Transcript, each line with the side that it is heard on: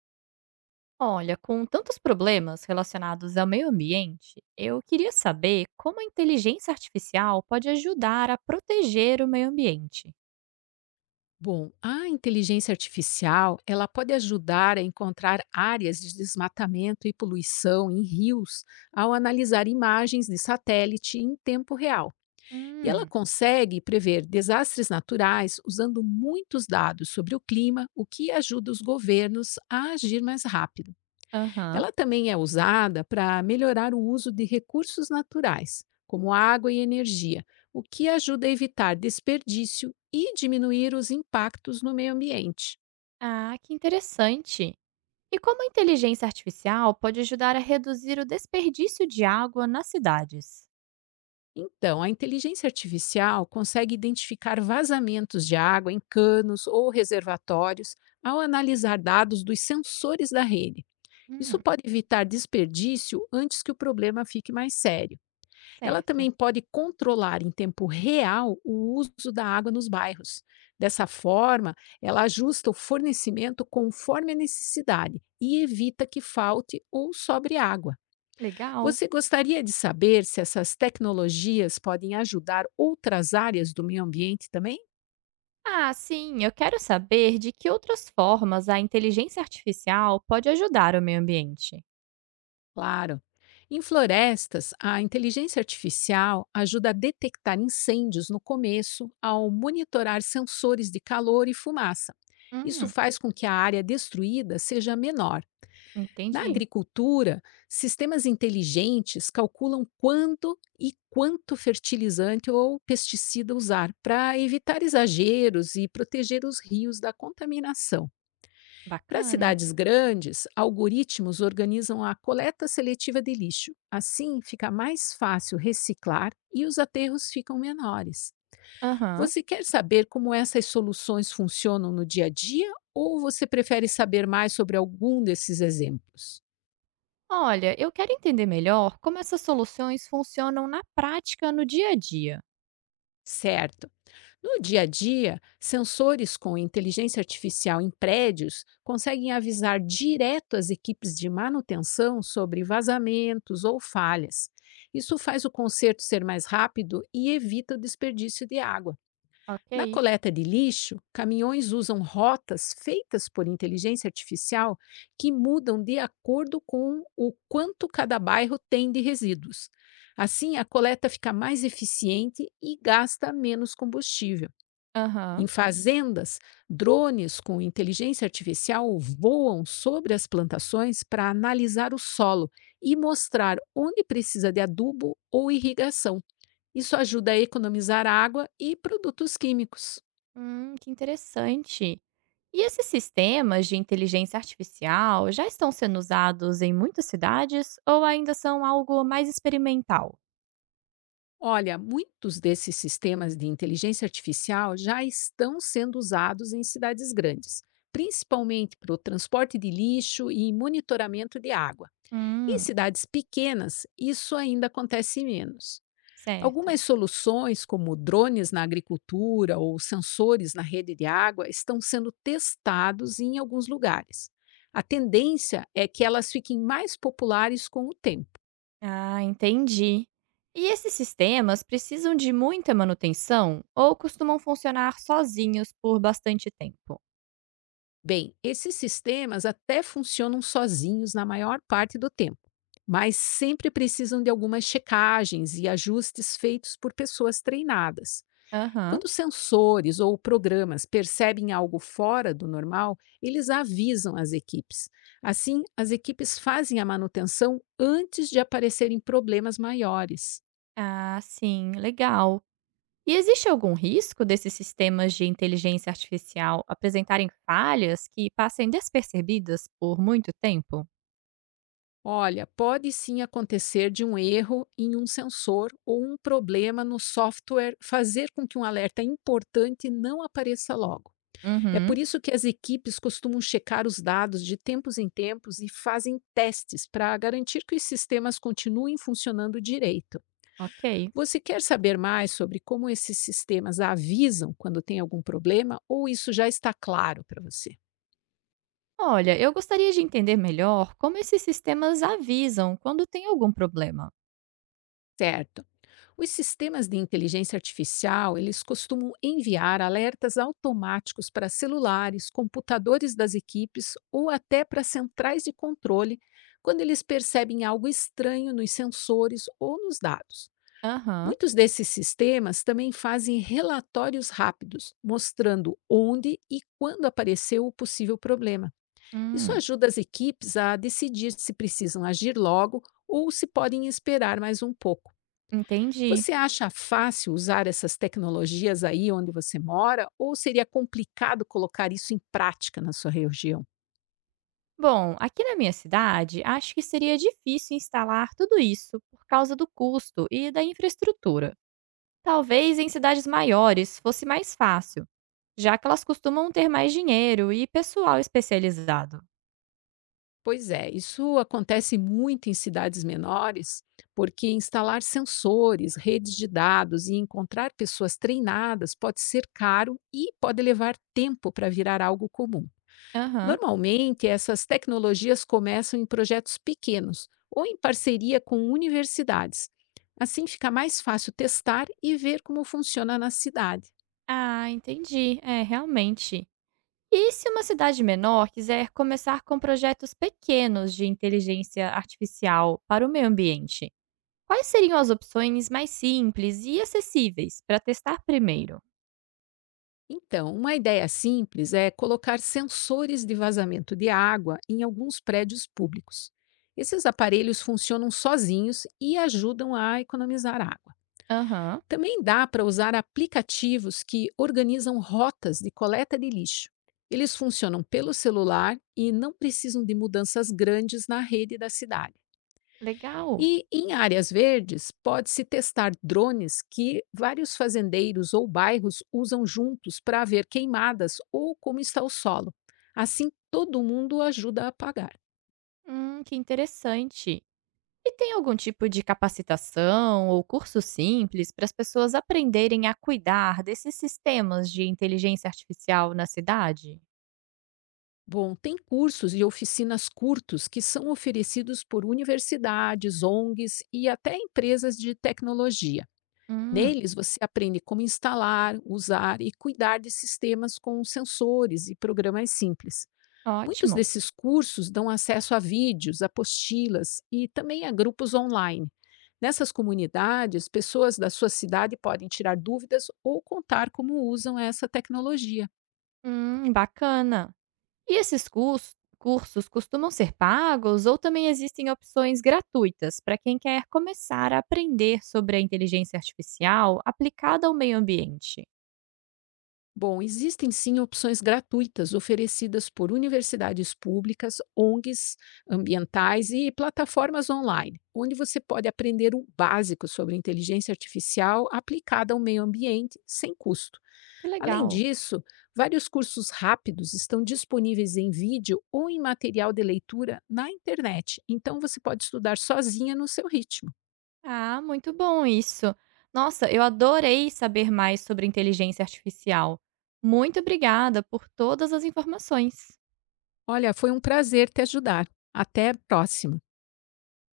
right: Olha, com tantos problemas relacionados ao meio ambiente, eu queria saber como a inteligência artificial pode ajudar a proteger o meio ambiente.
left: Bom, a inteligência artificial, ela pode ajudar a encontrar áreas de desmatamento e poluição em rios ao analisar imagens de satélite em tempo real. E ela
right: Hum.
left: consegue prever desastres naturais usando muitos dados sobre o clima, o que ajuda os governos a agir mais rápido.
right: Aham.
left: Ela também é usada para melhorar o uso de recursos naturais, como água e energia, o que ajuda a evitar desperdício e diminuir os impactos no meio ambiente.
right: Ah, que interessante. E como a inteligência artificial pode ajudar a reduzir o desperdício de água nas cidades?
left: Então, a inteligência artificial consegue identificar vazamentos de água em canos ou reservatórios ao analisar dados dos sensores da rede. Isso
right: Hum,
left: pode evitar desperdício antes que o problema fique mais sério. Ela
right: Certo.
left: também pode controlar em tempo real o uso da água nos bairros. Dessa forma, ela ajusta o fornecimento conforme a necessidade e evita que falte ou sobre água.
right: Legal.
left: Você gostaria de saber se essas tecnologias podem ajudar outras áreas do meio ambiente também?
right: Ah, sim, eu quero saber de que outras formas a inteligência artificial pode ajudar o meio ambiente.
left: Claro. Em florestas, a inteligência artificial ajuda a detectar incêndios no começo ao monitorar sensores de calor e fumaça. Isso
right: Hum,
left: faz com que a área destruída seja menor. Na
right: Entendi.
left: agricultura, sistemas inteligentes calculam quando e quanto fertilizante ou pesticida usar para evitar exageros e proteger os rios da contaminação. Para
right: Bacana.
left: cidades grandes, algoritmos organizam a coleta seletiva de lixo. Assim, fica mais fácil reciclar e os aterros ficam menores.
right: Aham.
left: Você quer saber como essas soluções funcionam no dia a dia ou você prefere saber mais sobre algum desses exemplos?
right: Olha, eu quero entender melhor como essas soluções funcionam na prática no dia a dia.
left: Certo! No dia a dia, sensores com inteligência artificial em prédios conseguem avisar direto as equipes de manutenção sobre vazamentos ou falhas. Isso faz o conserto ser mais rápido e evita o desperdício de água. Na
right: Ok.
left: coleta de lixo, caminhões usam rotas feitas por inteligência artificial que mudam de acordo com o quanto cada bairro tem de resíduos. Assim, a coleta fica mais eficiente e gasta menos combustível. Em
right: Aham.
left: fazendas, drones com inteligência artificial voam sobre as plantações para analisar o solo e mostrar onde precisa de adubo ou irrigação. Isso ajuda a economizar água e produtos químicos.
right: Que interessante. E esses sistemas de inteligência artificial já estão sendo usados em muitas cidades ou ainda são algo mais experimental?
left: Olha, muitos desses sistemas de inteligência artificial já estão sendo usados em cidades grandes, principalmente para o transporte de lixo e monitoramento de água. Em
right: Hum,
left: cidades pequenas, isso ainda acontece menos.
right: Certo.
left: Algumas soluções, como drones na agricultura ou sensores na rede de água, estão sendo testados em alguns lugares. A tendência é que elas fiquem mais populares com o tempo.
right: Ah, entendi. E esses sistemas precisam de muita manutenção ou costumam funcionar sozinhos por bastante tempo?
left: Bem, esses sistemas até funcionam sozinhos na maior parte do tempo, mas sempre precisam de algumas checagens e ajustes feitos por pessoas treinadas.
right: Aham.
left: Quando sensores ou programas percebem algo fora do normal, eles avisam as equipes. Assim, as equipes fazem a manutenção antes de aparecerem problemas maiores.
right: Ah, sim, legal. E existe algum risco desses sistemas de inteligência artificial apresentarem falhas que passem despercebidas por muito tempo?
left: Olha, pode sim acontecer de um erro em um sensor ou um problema no software fazer com que um alerta importante não apareça logo. É por
right: Uhum,
left: isso que as equipes costumam checar os dados de tempos em tempos e fazem testes para garantir que os sistemas continuem funcionando direito.
right: ok.
left: Você quer saber mais sobre como esses sistemas avisam quando tem algum problema ou isso já está claro para você?
right: Olha, eu gostaria de entender melhor como esses sistemas avisam quando tem algum problema.
left: Certo. Os sistemas de inteligência artificial, eles costumam enviar alertas automáticos para celulares, computadores das equipes ou até para centrais de controle quando eles percebem algo estranho nos sensores ou nos dados.
right: Aham.
left: Muitos desses sistemas também fazem relatórios rápidos, mostrando onde e quando apareceu o possível problema. Isso
right: hum,
left: ajuda as equipes a decidir se precisam agir logo ou se podem esperar mais um pouco.
right: Entendi.
left: Você acha fácil usar essas tecnologias aí onde você mora ou seria complicado colocar isso em prática na sua região?
right: Bom, aqui na minha cidade, acho que seria difícil instalar tudo isso por causa do custo e da infraestrutura. Talvez em cidades maiores fosse mais fácil, já que elas costumam ter mais dinheiro e pessoal especializado.
left: Pois é, isso acontece muito em cidades menores, porque instalar sensores, redes de dados e encontrar pessoas treinadas pode ser caro e pode levar tempo para virar algo comum.
right: Aham.
left: Normalmente, essas tecnologias começam em projetos pequenos ou em parceria com universidades. Assim fica mais fácil testar e ver como funciona na cidade.
right: Ah, entendi. É, realmente. E se uma cidade menor quiser começar com projetos pequenos de inteligência artificial para o meio ambiente? Quais seriam as opções mais simples e acessíveis para testar primeiro?
left: Então, uma ideia simples é colocar sensores de vazamento de água em alguns prédios públicos. Esses aparelhos funcionam sozinhos e ajudam a economizar água.
right: Aham,
left: Também dá para usar aplicativos que organizam rotas de coleta de lixo. Eles funcionam pelo celular e não precisam de mudanças grandes na rede da cidade.
right: legal.
left: E em áreas verdes, pode-se testar drones que vários fazendeiros ou bairros usam juntos para ver queimadas ou como está o solo. Assim, todo mundo ajuda a apagar.
right: Que interessante. E tem algum tipo de capacitação ou curso simples para as pessoas aprenderem a cuidar desses sistemas de inteligência artificial na cidade?
left: Bom, tem cursos e oficinas curtos que são oferecidos por universidades, ONGs e até empresas de tecnologia.
right: Hum,
left: Neles você aprende como instalar, usar e cuidar de sistemas com sensores e programas simples. Muitos
right: Ótimo.
left: desses cursos dão acesso a vídeos, apostilas e também a grupos online. Nessas comunidades, pessoas da sua cidade podem tirar dúvidas ou contar como usam essa tecnologia.
right: Bacana. E esses cursos costumam ser pagos ou também existem opções gratuitas para quem quer começar a aprender sobre a inteligência artificial aplicada ao meio ambiente?
left: Bom, existem sim opções gratuitas oferecidas por universidades públicas, ONGs ambientais e plataformas online, onde você pode aprender o básico sobre inteligência artificial aplicada ao meio ambiente sem custo.
right: Que
left: Além
right: legal.
left: disso, vários cursos rápidos estão disponíveis em vídeo ou em material de leitura na internet, então você pode estudar sozinha no seu ritmo.
right: Ah, muito bom isso. Nossa, eu adorei saber mais sobre inteligência artificial. Muito obrigada por todas as informações.
left: Olha, foi um prazer te ajudar. Até a próxima!